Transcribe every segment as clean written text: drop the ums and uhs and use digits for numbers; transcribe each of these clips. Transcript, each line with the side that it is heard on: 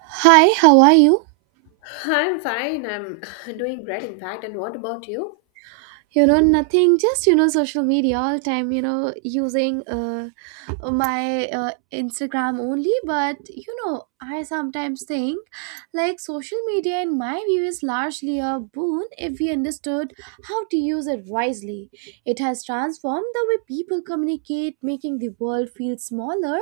right: Hi, how are you?
left: I'm fine. I'm Doing great, in fact. And what about you?
right: Nothing, just, social media all time, using my Instagram only. But, I sometimes think like social media, in my view, is largely a boon if we understood how to use it wisely. It has transformed the way people communicate, making the world feel smaller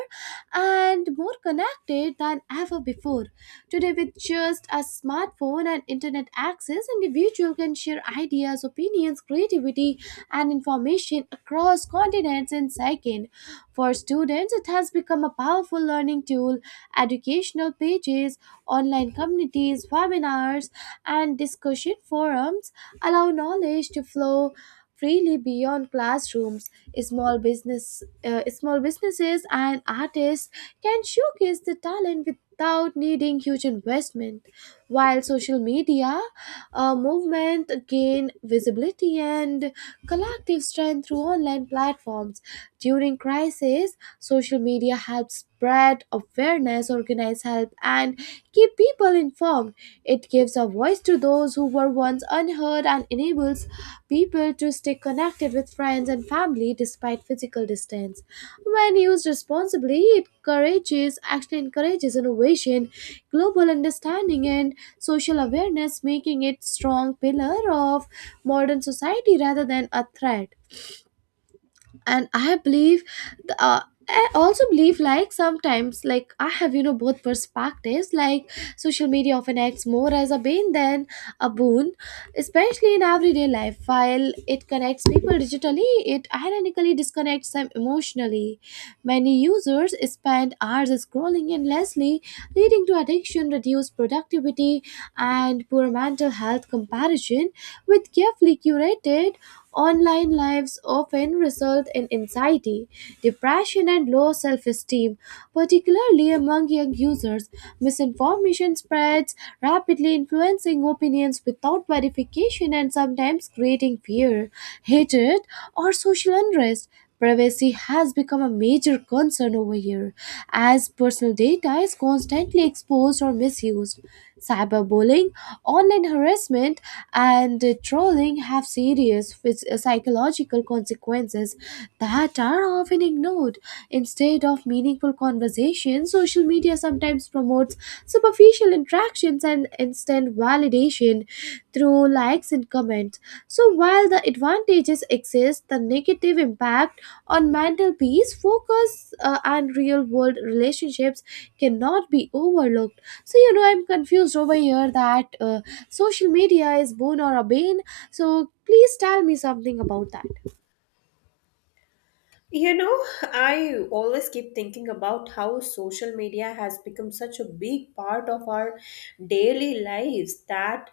right: and more connected than ever before. Today, with just a smartphone and internet access, individual can share ideas, opinions, creativity, and information across continents in seconds. For students, it has become a powerful learning tool. Educational pages, online communities, webinars, and discussion forums allow knowledge to flow freely beyond classrooms. Small business small businesses and artists can showcase their talent without needing huge investment, while social media movement gain visibility and collective strength through online platforms. During crisis, social media helps spread awareness, organize help, and keep people informed. It gives a voice to those who were once unheard and enables people to stay connected with friends and family despite physical distance. When used responsibly, it encourages actually encourages innovation, global understanding, and social awareness, making it strong pillar of modern society rather than a threat. And I believe the, uh, I also believe, like, sometimes, like, I have, both perspectives, like social media often acts more as a bane than a boon, especially in everyday life. While it connects people digitally, it ironically disconnects them emotionally. Many users spend hours scrolling endlessly, leading to addiction, reduced productivity, and poor mental health. Comparison with carefully curated online lives often result in anxiety, depression, and low self esteem, particularly among young users. Misinformation spreads rapidly, influencing opinions without verification and sometimes creating fear, hatred, or social unrest. Privacy has become a major concern over here, as personal data is constantly exposed or misused. Cyberbullying, online harassment, and trolling have serious psychological consequences that are often ignored. Instead of meaningful conversations, social media sometimes promotes superficial interactions and instant validation through like likes and comments. So while the advantages exist, the negative impact on mental peace, focus, and real world relationships cannot be overlooked. So, I'm confused over here that social media is boon or a bane. So please tell me something about that.
left: You know, I always keep thinking about how social media has become such a big part of our daily lives that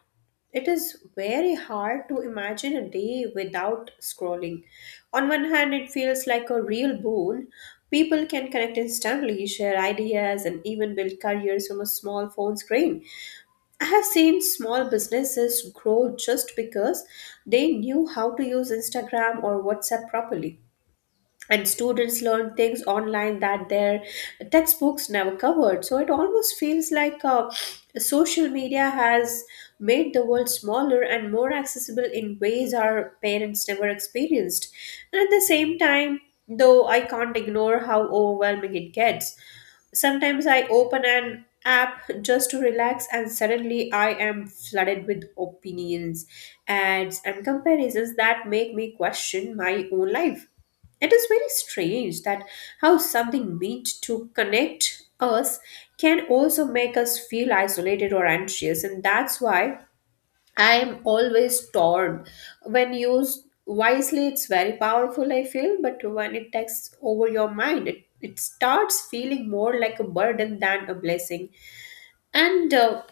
left: it is very hard to imagine a day without scrolling. On one hand, it feels like a real boon. People can connect instantly, share ideas, and even build careers from a small phone screen. I have seen small businesses grow just because they knew how to use Instagram or WhatsApp properly, and students learn things online that their textbooks never covered. So it almost feels like social media has made the world smaller and more accessible in ways our parents never experienced. And at the same time, though, I can't ignore how overwhelming it gets. Sometimes I open an app just to relax and suddenly I am flooded with opinions, ads, and comparisons that make me question my own life. It is very strange that how something meant to connect us can also make us feel isolated or anxious, and that's why I am always torn. When used wisely, it's very powerful, I feel, but when it takes over your mind, it starts feeling more like a burden than a blessing. And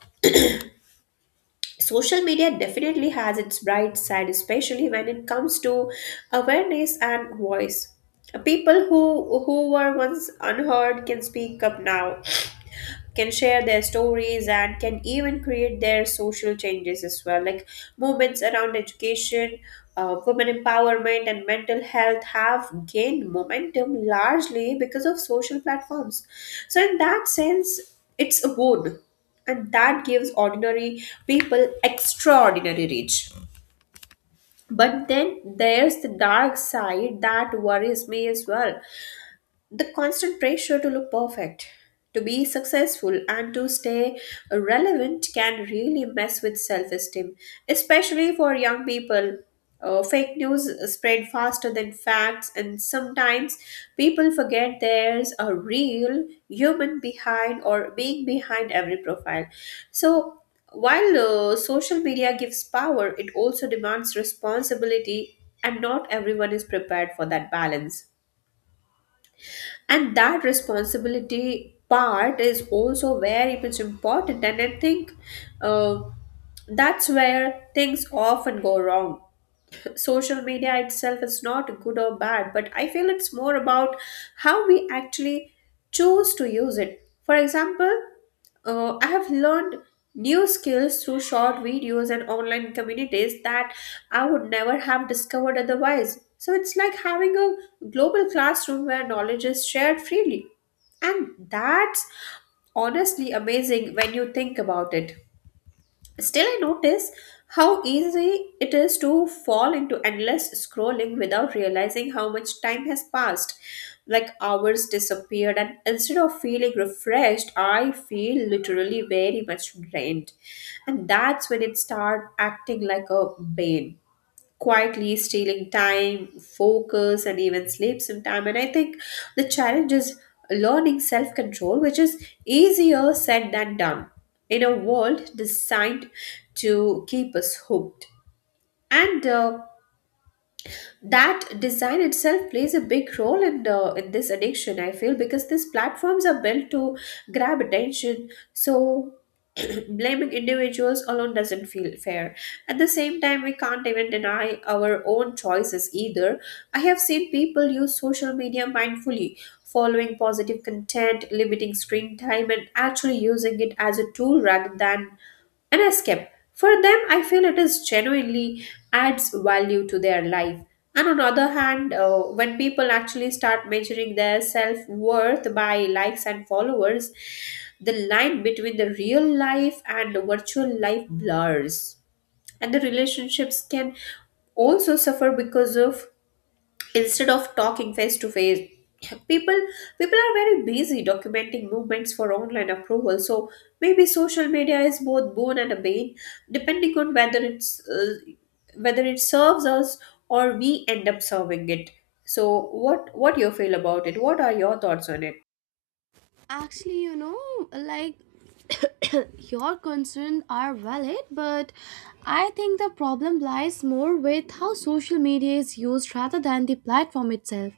left: social media definitely has its bright side, especially when it comes to awareness and voice. People who were once unheard can speak up now, can share their stories, and can even create their social changes as well, like movements around education, women empowerment, and mental health have gained momentum largely because of social platforms. So in that sense, it's a boon, and that gives ordinary people extraordinary reach. But then there's the dark side that worries me as well. The constant pressure to look perfect, to be successful, and to stay relevant can really mess with self esteem, especially for young people. Fake news spread faster than facts, and sometimes people forget there's a real human behind or being behind every profile. So, while social media gives power, it also demands responsibility, and not everyone is prepared for that balance. And that responsibility part is also very much important, and I think uh, that's where things often go wrong. Social media itself is not good or bad, but I feel it's more about how we actually choose to use it. For example, I have learned new skills through short videos and online communities that I would never have discovered otherwise. So it's like having a global classroom where knowledge is shared freely. And that's honestly amazing when you think about it. Still, I notice how easy it is to fall into endless scrolling without realizing how much time has passed. Like hours disappeared, and instead of feeling refreshed, I feel literally very much drained. And that's when it starts acting like a bane, quietly stealing time, focus, and even sleep sometime. And I think the challenge is learning self control, which is easier said than done in a world designed to keep us hooked. And that design itself plays a big role in this addiction, I feel, because these platforms are built to grab attention. So blaming individuals alone doesn't feel fair. At the same time, we can't even deny our own choices either. I have seen people use social media mindfully, following positive content, limiting screen time, and actually using it as a tool rather than an escape. For them, I feel it is genuinely adds value to their life. And on the other hand, when people actually start measuring their self worth by likes and followers, the line between the real life and the virtual life blurs. And the relationships can also suffer because of, instead of talking face to face, people people are very busy documenting movements for online approval. So maybe social media is both boon and a bane, depending on whether it's whether it serves us or we end up serving it. So what do you feel about it? What are your thoughts on it?
right: Actually, like your concerns are valid, but I think the problem lies more with how social media is used rather than the platform itself.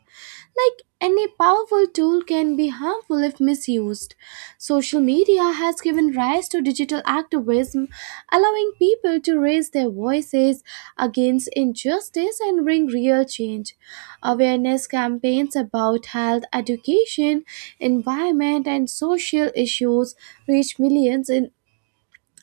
right: Like any powerful tool can be harmful if misused. Social media has given rise to digital activism, allowing people to raise their voices against injustice and bring real change. Awareness campaigns about health, education, environment, and social issues reach millions in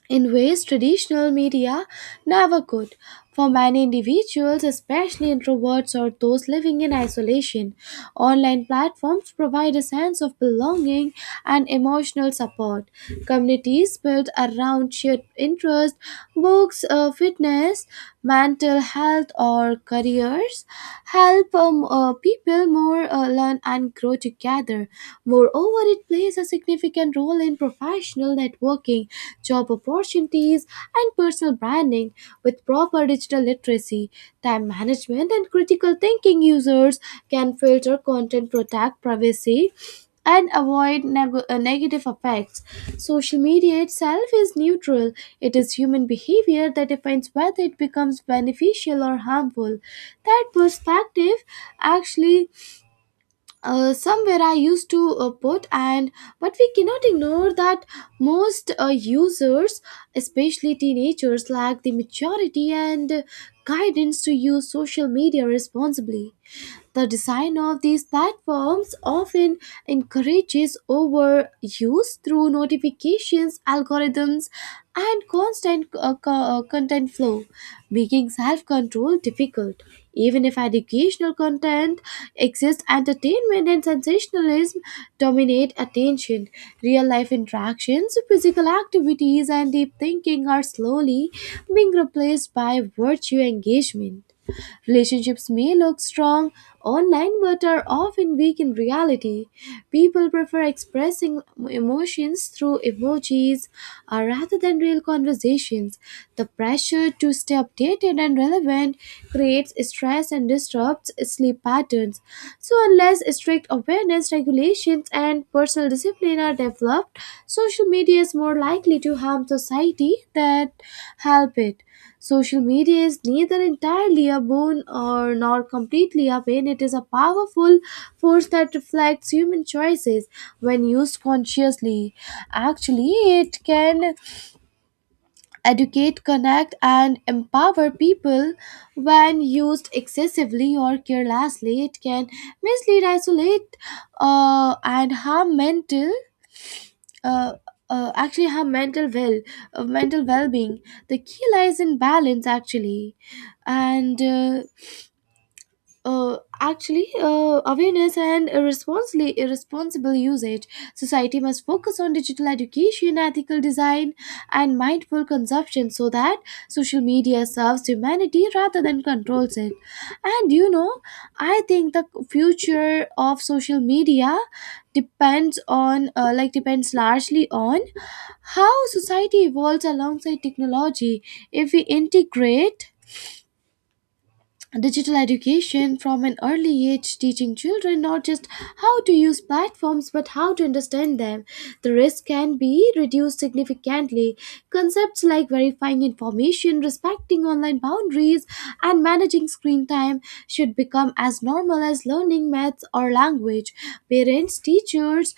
right: in ways traditional media never could. For many individuals, especially introverts or those living in isolation, online platforms provide a sense of belonging and emotional support. Communities built around shared interests, books, fitness, mental health, or careers help people more learn and grow together. Moreover, it plays a significant role in professional networking, job opportunities, and personal branding. With proper digital literacy, time management, and critical thinking, users can filter content, protect privacy, and avoid negative effects. Social media itself is neutral. It is human behavior that defines whether it becomes beneficial or harmful. That perspective actually, somewhere I used to put, and but we cannot ignore that most users, especially teenagers, lack the maturity and guidance to use social media responsibly. The design of these platforms often encourages overuse through notifications, algorithms, and constant content flow, making self control difficult. Even if educational content exists, entertainment and sensationalism dominate attention. Real life interactions, physical activities, and deep thinking are slowly being replaced by virtue engagement. Relationships may look strong online but are often weak in reality. People prefer expressing emotions through emojis rather than real conversations. The pressure to stay updated and relevant creates stress and disrupts sleep patterns. So, unless strict awareness, regulations, and personal discipline are developed, social media is more likely to harm society than help it. Social media is neither entirely a boon or nor completely a pain. It is a powerful force that reflects human choices when used consciously. Actually, it can educate, connect, and empower people. When used excessively or carelessly, it can mislead, isolate, and harm mental uh, actually her mental well mental well-being. The key lies in balance, actually, and actually awareness and irresponsibly irresponsible usage. Society must focus on digital education, ethical design, and mindful consumption, so that social media serves humanity rather than controls it. And I think the future of social media depends on depends largely on how society evolves alongside technology. If we integrate digital education from an early age, teaching children not just how to use platforms but how to understand them, the risk can be reduced significantly. Concepts like verifying information, respecting online boundaries, and managing screen time should become as normal as learning maths or language. Parents, teachers,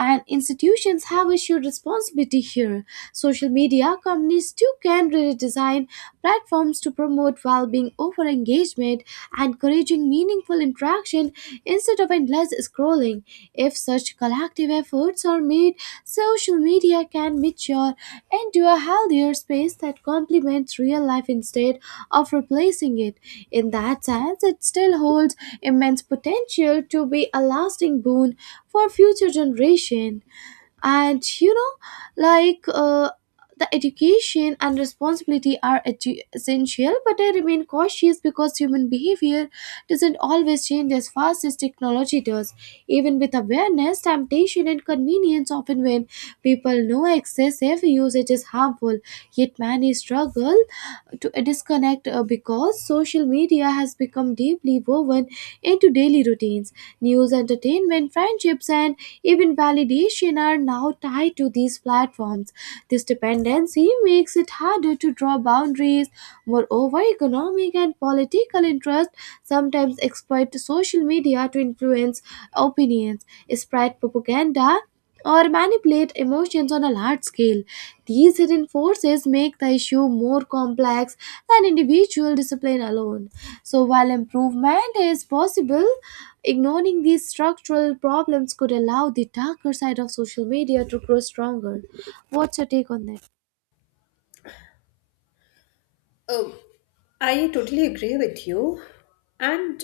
right: and institutions have a shared responsibility here. Social media companies too can really design platforms to promote well-being over engagement, encouraging meaningful interaction instead of endless scrolling. If such collective efforts are made, social media can mature into a healthier space that complements real life instead of replacing it. In that sense, it still holds immense potential to be a lasting boon for future generation. And the education and responsibility are essential, but I remain cautious because human behavior doesn't always change as fast as technology does. Even with awareness, temptation and convenience often win. People know excessive usage is harmful, yet many struggle to disconnect, because social media has become deeply woven into daily routines. News, entertainment, friendships, and even validation are now tied to these platforms. This dependency makes it harder to draw boundaries. Moreover, economic and political interests sometimes exploit social media to influence opinions, spread propaganda, or manipulate emotions on a large scale. These hidden forces make the issue more complex than individual discipline alone. So, while improvement is possible, ignoring these structural problems could allow the darker side of social media to grow stronger. What's your take on that?
left: Oh, I totally agree with you. And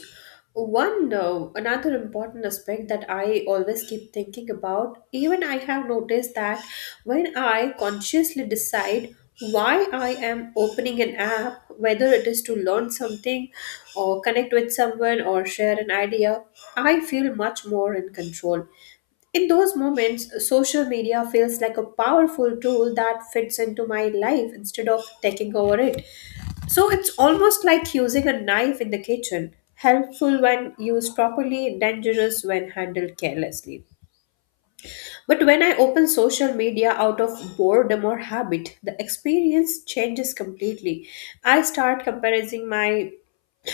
left: one another important aspect that I always keep thinking about, even I have noticed that when I consciously decide why I am opening an app, whether it is to learn something or connect with someone or share an idea, I feel much more in control. In those moments, social media feels like a powerful tool that fits into my life instead of taking over it. So it's almost like using a knife in the kitchen, helpful when used properly, dangerous when handled carelessly. But when I open social media out of boredom or habit, the experience changes completely. I start comparing my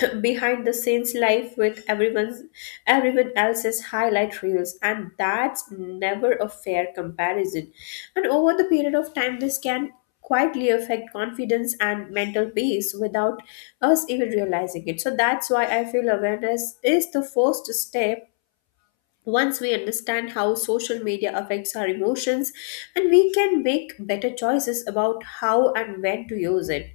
left: behind the scenes life with everyone else's highlight reels, and that's never a fair comparison. And over the period of time, this can quietly affect confidence and mental peace without us even realizing it. So that's why I feel awareness is the first step. Once we understand how social media affects our emotions, and we can make better choices about how and when to use it.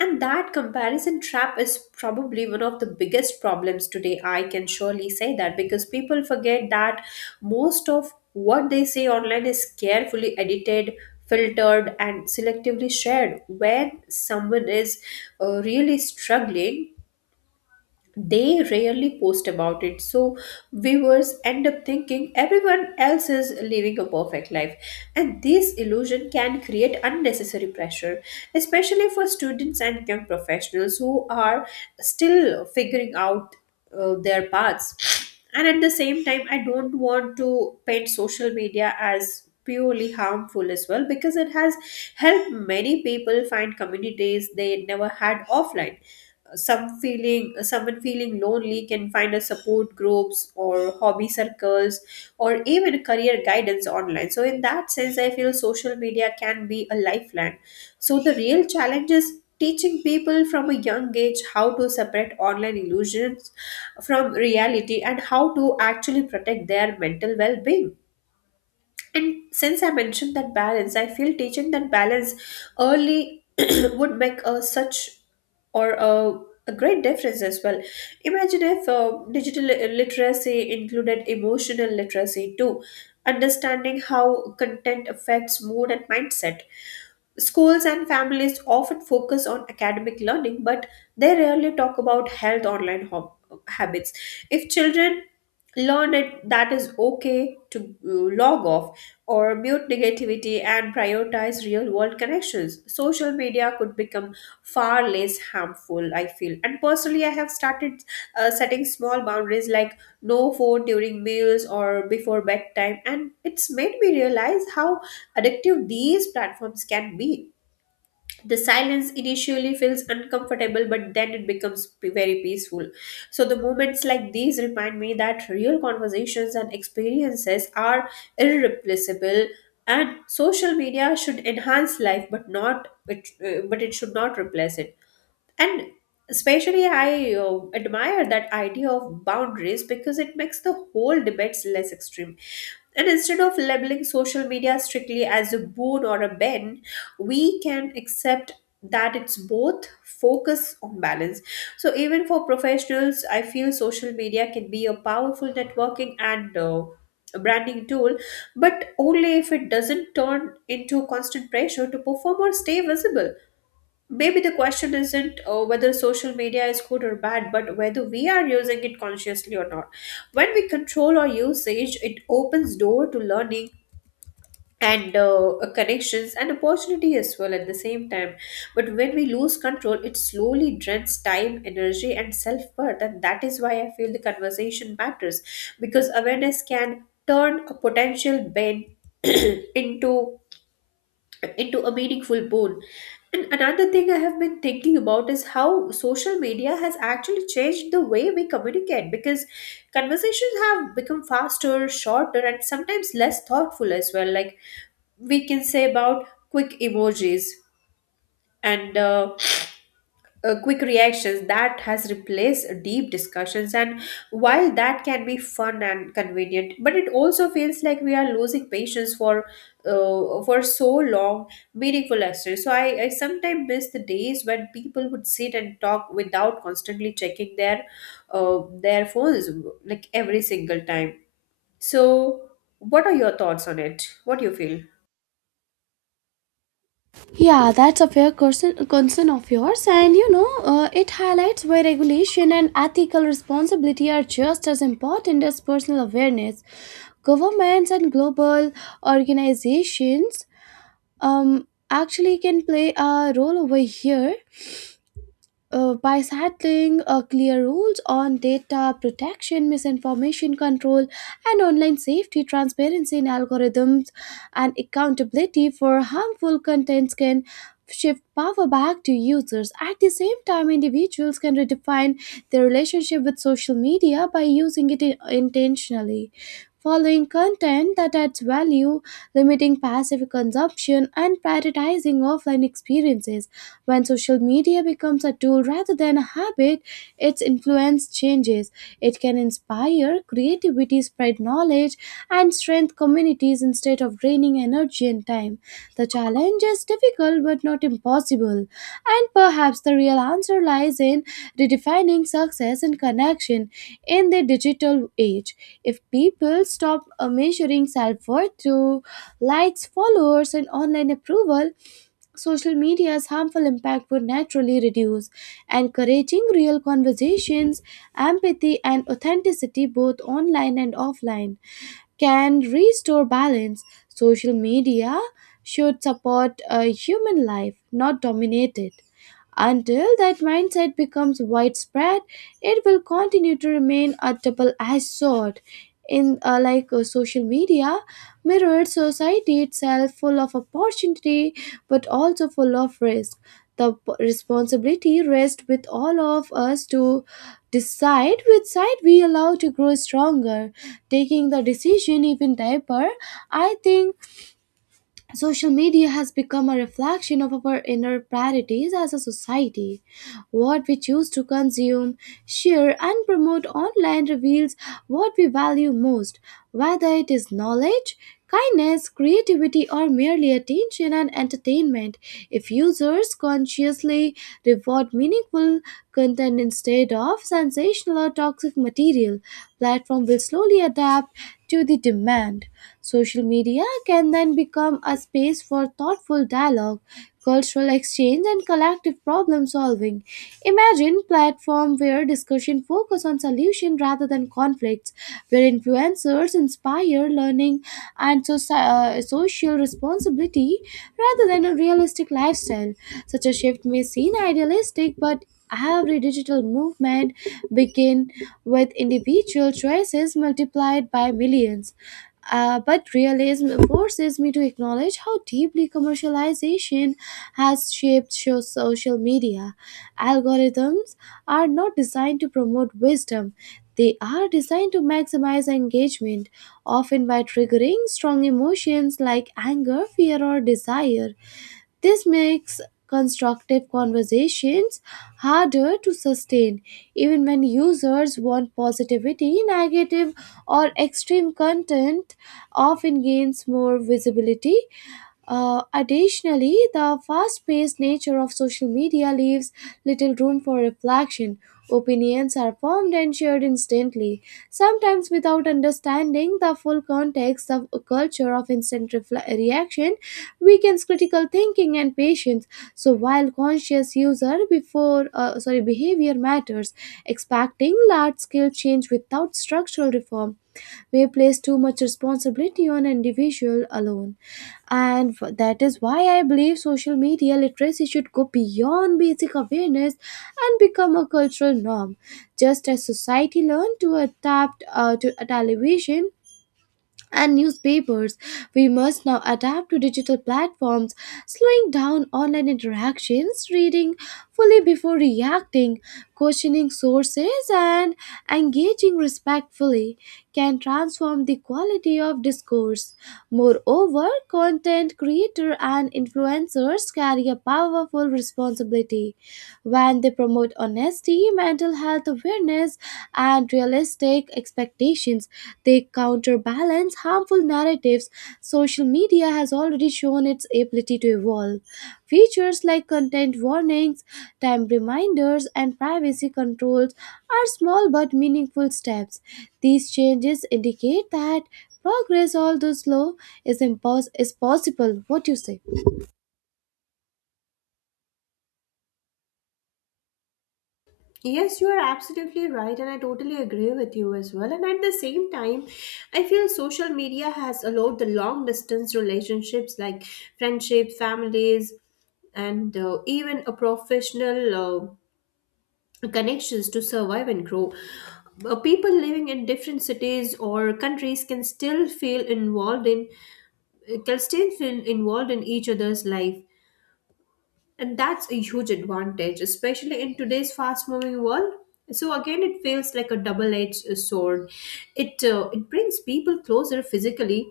left: And that comparison trap is probably one of the biggest problems today. I can surely say that because people forget that most of what they say online is carefully edited, filtered, and selectively shared. When someone is really struggling, they rarely post about it. So viewers end up thinking everyone else is living a perfect life, and this illusion can create unnecessary pressure, especially for students and young professionals who are still figuring out their paths. And at the same time, I don't want to paint social media as purely harmful as well, because it has helped many people find communities they never had offline. Someone feeling lonely can find a support groups or hobby circles or even career guidance online. So in that sense, I feel social media can be a lifeline. So the real challenge is teaching people from a young age how to separate online illusions from reality and how to actually protect their mental well-being. And since I mentioned that balance, I feel teaching that balance early would make a such or a, a great difference as well. Imagine if literacy included emotional literacy too, understanding how content affects mood and mindset. Schools and families often focus on academic learning, but they rarely talk about health online habits. If children learn it, that is okay to log off or mute negativity and prioritize real world connections. Social media could become far less harmful, I feel. And personally, I have started setting small boundaries like no phone during meals or before bedtime, and it's made me realize how addictive these platforms can be. The silence initially feels uncomfortable, but then it becomes very peaceful. So, the moments like these remind me that real conversations and experiences are irreplaceable. And social media should enhance life, but not it, but it should not replace it. And especially I admire that idea of boundaries because it makes the whole debates less extreme. And instead of labeling social media strictly as a boon or a ben, we can accept that it's both, focus on balance. So even for professionals, I feel social media can be a powerful networking and branding tool, but only if it doesn't turn into constant pressure to perform or stay visible. Maybe the question isn't whether social media is good or bad, but whether we are using it consciously or not. When we control our usage, it opens door to learning and connections and opportunity as well at the same time. But when we lose control, it slowly drains time, energy, and self worth, and that is why I feel the conversation matters because awareness can turn a potential bane into into a meaningful bone. And another thing I have been thinking about is how social media has actually changed the way we communicate, because conversations have become faster, shorter, and sometimes less thoughtful as well. Like, we can say about quick emojis and quick reactions that has replaced deep discussions. And while that can be fun and convenient, but it also feels like we are losing patience for so long meaningful lessons. So I sometimes miss the days when people would sit and talk without constantly checking their phones, like every single time. So what are your thoughts on it? What do you feel?
right: Yeah, that's a fair concern of yours, and it highlights why regulation and ethical responsibility are just as important as personal awareness. Governments and global organizations actually can play a role over here, by settling clear rules on data protection, misinformation control, and online safety. Transparency in algorithms, and accountability for harmful contents can shift power back to users. At the same time, individuals can redefine their relationship with social media by using it intentionally. Following content that adds value, limiting passive consumption, and prioritizing offline experiences. When social media becomes a tool rather than a habit, its influence changes. It can inspire creativity, spread knowledge, and strengthen communities instead of draining energy and time. The challenge is difficult but not impossible. And perhaps the real answer lies in redefining success and connection in the digital age. If people stop measuring self worth through likes, followers, and online approval, social media's harmful impact would naturally reduce, encouraging real conversations, empathy, and authenticity both online and offline can restore balance. Social media should support a human life, not dominate it. Until that mindset becomes widespread, it will continue to remain a double edged sword. In like Social media mirrored society itself, full of opportunity but also full of risk. The responsibility rests with all of us to decide which side we allow to grow stronger. Taking the decision even deeper, I think social media has become a reflection of our inner priorities as a society. What we choose to consume, share, and promote online reveals what we value most, whether it is knowledge, kindness, creativity, or merely attention and entertainment. If users consciously reward meaningful content instead of sensational or toxic material, platform will slowly adapt to the demand. Social media can then become a space for thoughtful dialogue, cultural exchange, and collective problem solving. Imagine platform where discussion focus on solution rather than conflicts, where influencers inspire learning and social responsibility rather than a realistic lifestyle. Such a shift may seem idealistic, but every digital movement begin with individual choices multiplied by millions. But realism forces me to acknowledge how deeply commercialization has shaped social media. Algorithms are not designed to promote wisdom, they are designed to maximize engagement, often by triggering strong emotions like anger, fear, or desire. This makes constructive conversations harder to sustain. Even when users want positivity, negative or extreme content often gains more visibility. Additionally, the fast paced nature of social media leaves little room for reflection. Opinions are formed and shared instantly, sometimes without understanding the full context of a culture of instant reaction, weakens critical thinking and patience. So, while conscious user before sorry behavior matters, expecting large scale change without structural reform may place too much responsibility on individual alone that is why I believe social media literacy should go beyond basic awareness and become a cultural norm, just as society learned to adapt to a television and newspapers. We must now adapt to digital platforms. Slowing down online interactions, reading fully before reacting, questioning sources, and engaging respectfully can transform the quality of discourse. Moreover, content creators and influencers carry a powerful responsibility when they promote honesty, mental health awareness, and realistic expectations. They counterbalance harmful narratives. Social media has already shown its ability to evolve. Features like content warnings, time reminders, and privacy controls are small but meaningful steps. These changes indicate that progress, although slow, is possible. What do you say?
left: Yes, you are absolutely right, and I totally agree with you as well. And at the same time, I feel social media has allowed the long distance relationships like friendship, families, and even a professional connections to survive and grow. People living in different cities or countries can still feel involved in each other's life, and that's a huge advantage, especially in today's fast moving world. So again, it feels like a double edged sword. It brings people closer physically,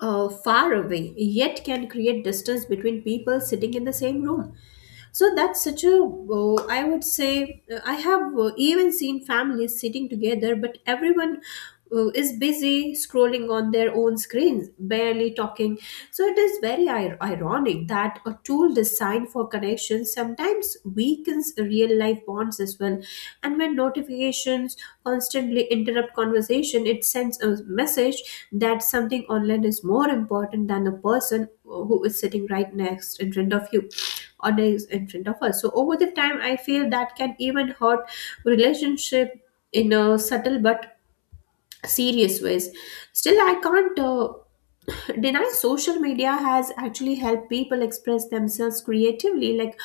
left: far away, yet can create distance between people sitting in the same room. So that's such a, I would say, I have even seen families sitting together, but everyone is busy scrolling on their own screens, barely talking. So it is very ironic that a tool designed for connection sometimes weakens real life bonds as well. And when notifications constantly interrupt conversation, it sends a message that something online is more important than the person who is sitting right next in front of you or days in front of us. So over the time I feel that can even hurt relationship in a subtle but serious ways. Still I can't deny social media has actually helped people express themselves creatively, like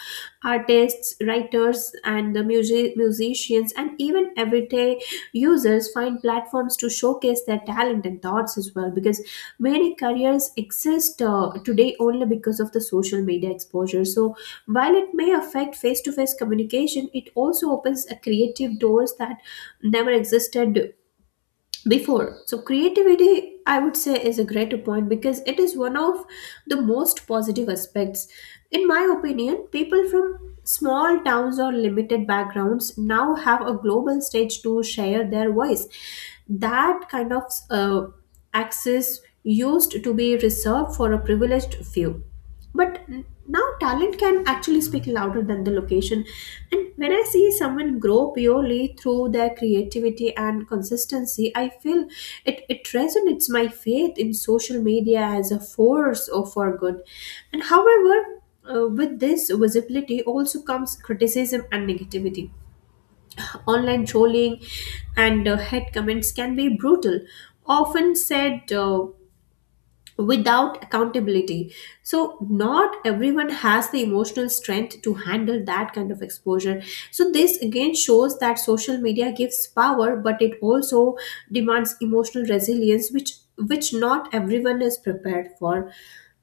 left: artists, writers, and the musicians, and even everyday users find platforms to showcase their talent and thoughts as well, because many careers exist today only because of the social media exposure. So while it may affect face-to-face communication, it also opens a creative doors that never existed before. So creativity, I would say, is a greater point, because it is one of the most positive aspects. In my opinion, people from small towns or limited backgrounds now have a global stage to share their voice. That kind of access used to be reserved for a privileged few. But now talent can actually speak louder than the location. And when I see someone grow purely through their creativity and consistency, I feel it resonates my faith in social media as a force or for good. And however, with this visibility also comes criticism and negativity. Online trolling and head comments can be brutal, often said without accountability. So, not everyone has the emotional strength to handle that kind of exposure. So, this again shows that social media gives power, but it also demands emotional resilience, which not everyone is prepared for.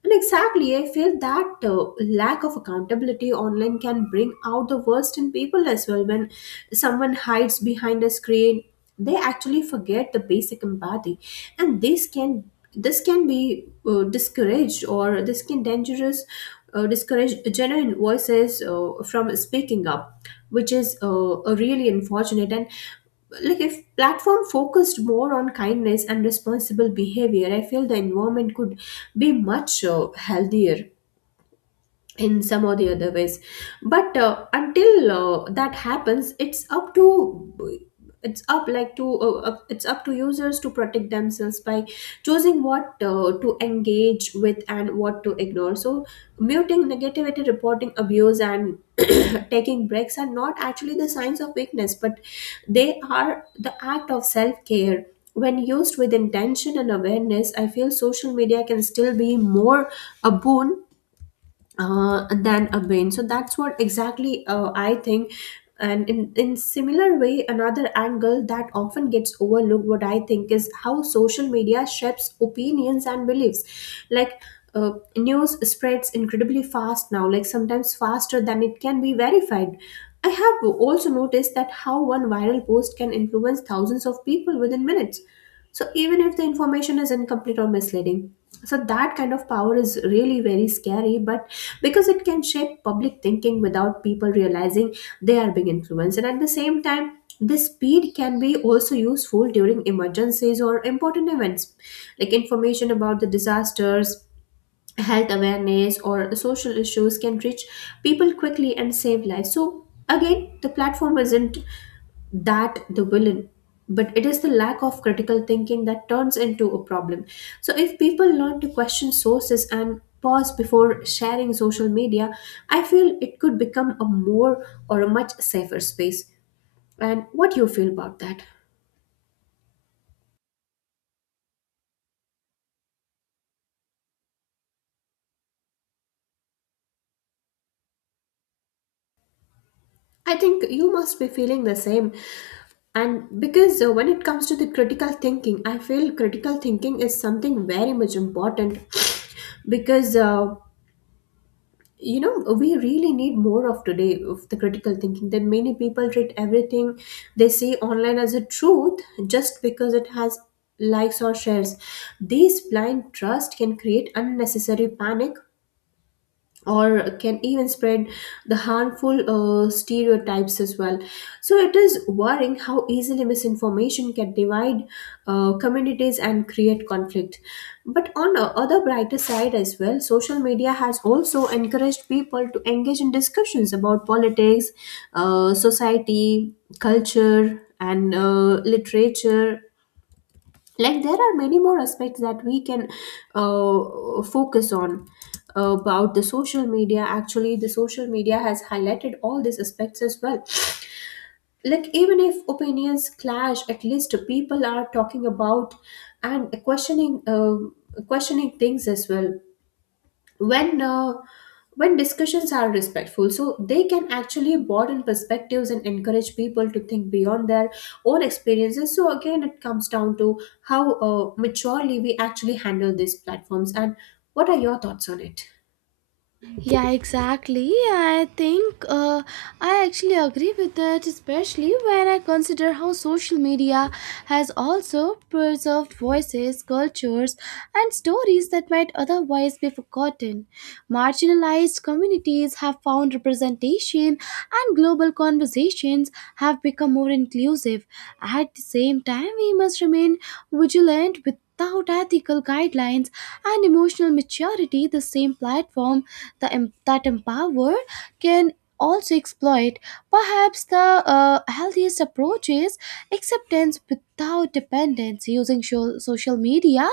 left: And exactly, I feel that lack of accountability online can bring out the worst in people as well. When someone hides behind a screen, they actually forget the basic empathy, and this can be discouraged, or this can dangerous discourage genuine voices from speaking up, which is a really unfortunate. And like, if platform focused more on kindness and responsible behavior, I feel the environment could be much healthier in some or the other ways. But until that happens, it's up like to it's up to users to protect themselves by choosing what to engage with and what to ignore. So muting negativity, reporting abuse, and taking breaks are not actually the signs of weakness, but they are the act of self-care. When used with intention and awareness, I feel social media can still be more a boon than a win. So that's what exactly I think. And in similar way, another angle that often gets overlooked, what I think, is how social media shapes opinions and beliefs. Like uh, news spreads incredibly fast now, like sometimes faster than it can be verified. I have also noticed that how one viral post can influence thousands of people within minutes. So even if the information is incomplete or misleading, so that kind of power is really very scary, but because it can shape public thinking without people realizing they are being influenced. And at the same time, this speed can be also useful during emergencies or important events, like information about the disasters, health awareness, or social issues can reach people quickly and save lives. So again, the platform isn't that the villain, but it is the lack of critical thinking that turns into a problem. So if people learn to question sources and pause before sharing social media, I feel it could become a more or a much safer space. And what do you feel about that? I think you must be feeling the same. And because when it comes to the critical thinking, I feel critical thinking is something very much important, because, you know, we really need more of today of the critical thinking, that many people treat everything they see online as a truth, just because it has likes or shares. This blind trust can create unnecessary panic or can even spread the harmful stereotypes as well. So it is worrying how easily misinformation can divide communities and create conflict. But on the other brighter side as well, social media has also encouraged people to engage in discussions about politics, society, culture, and literature. Like there are many more aspects that we can focus on about the social media. Actually the social media has highlighted all these aspects as well. Like even if opinions clash, at least people are talking about and questioning things as well. when uh, when discussions are respectful, so they can actually broaden perspectives and encourage people to think beyond their own experiences. So again, it comes down to how maturely we actually handle these platforms. And what are your thoughts on it?
right: Yeah, exactly. I think I actually agree with that, especially when I consider how social media has also preserved voices, cultures, and stories that might otherwise be forgotten. Marginalized communities have found representation, and global conversations have become more inclusive. At the same time, we must remain vigilant. Without ethical guidelines and emotional maturity, the same platform that empower can also exploit. Perhaps the healthiest approach is acceptance without dependence, using social media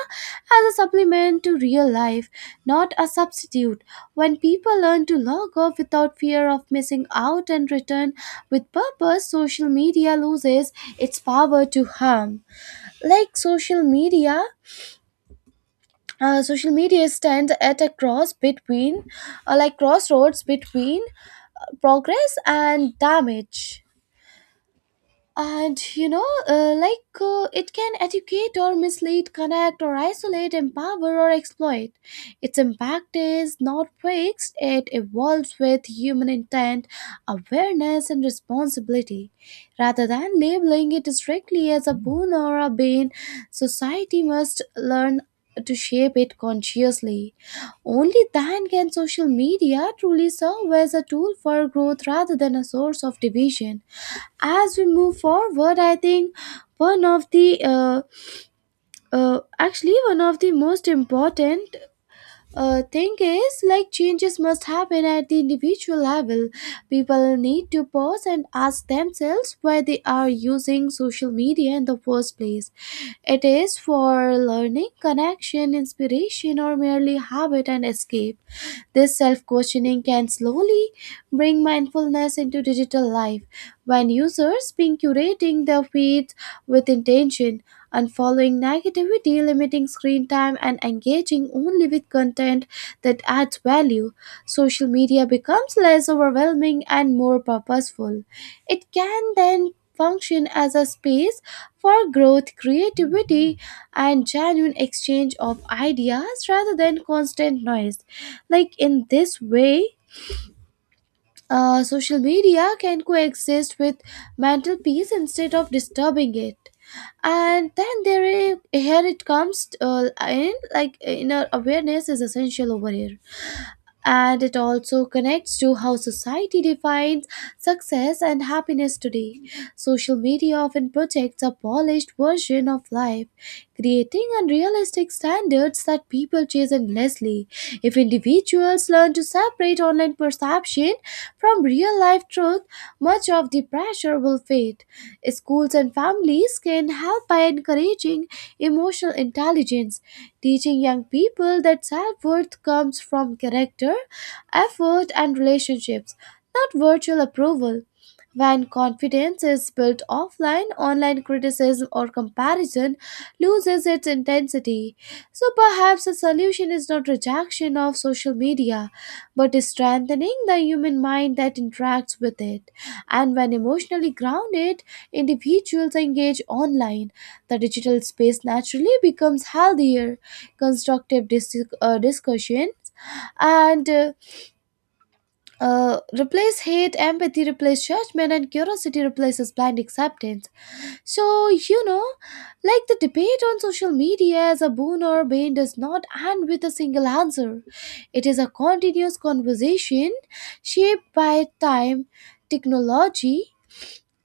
right: as a supplement to real life, not a substitute. When people learn to log off without fear of missing out and return with purpose, social media loses its power to harm. like social media Social media stand at a crossroads between progress and damage. And it can educate or mislead, connect or isolate, empower or exploit. Its impact is not fixed. It evolves with human intent, awareness, and responsibility. Rather than labeling it strictly as a boon or a bane, society must learn to shape it consciously. Only then can social media truly serve as a tool for growth rather than a source of division. As we move forward, I think one of the uh, one of the most important thing is, like, changes must happen at the individual level. People need to pause and ask themselves why they are using social media in the first place. It is for learning, connection, inspiration, or merely habit and escape? This self questioning can slowly bring mindfulness into digital life. When users begin curating their feeds with intention, unfollowing negativity, limiting screen time, and engaging only with content that adds value, social media becomes less overwhelming and more purposeful. It can then function as a space for growth, creativity, and genuine exchange of ideas rather than constant noise. Like, in this way, social media can coexist with mental peace instead of disturbing it. And then there is, here it comes, in like inner awareness is essential over here, and it also connects to how society defines success and happiness today. Social media often projects a polished version of life, creating unrealistic standards that people chase endlessly. If individuals learn to separate online perception from real life truth, much of the pressure will fade. Schools and families can help by encouraging emotional intelligence, teaching young people that self worth comes from character, effort, and relationships, not virtual approval. When confidence is built offline, online criticism or comparison loses its intensity. So perhaps the solution is not rejection of social media, but is strengthening the human mind that interacts with it. And when emotionally grounded individuals engage online, the digital space naturally becomes healthier. Discussion and replace hate, empathy replace judgment, and curiosity replaces blind acceptance. So, you know, like, the debate on social media as a boon or bane does not end with a single answer. It is a continuous conversation shaped by time, technology,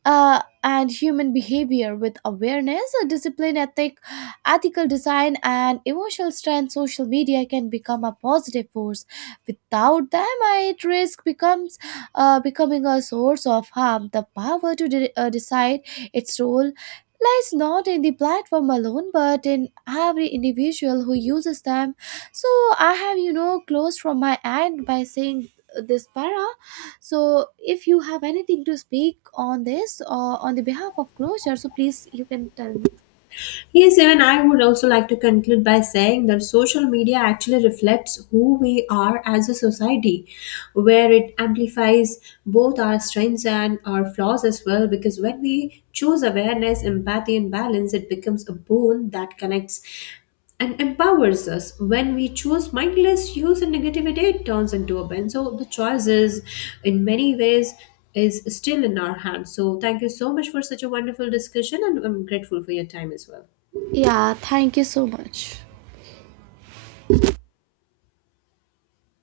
right: and human behavior. With awareness, discipline, ethical design, and emotional strength, social media can become a positive force. Without them, it risk becomes becoming a source of harm. The power to decide its role lies not in the platform alone, but in every individual who uses them. So I have, you know, closed from my end by saying this para, so if you have anything to speak on this or on the behalf of closure, so please you can tell me.
left: Yes, even I would also like to conclude by saying that social media actually reflects who we are as a society, where it amplifies both our strengths and our flaws as well. Because when we choose awareness, empathy, and balance, it becomes a boon that connects and empowers us. When we choose mindless use and negativity, it turns into a ban. So the choice is, in many ways, is still in our hands. So thank you so much for such a wonderful discussion, and I'm grateful for your time as well.
right: Yeah, thank you so much.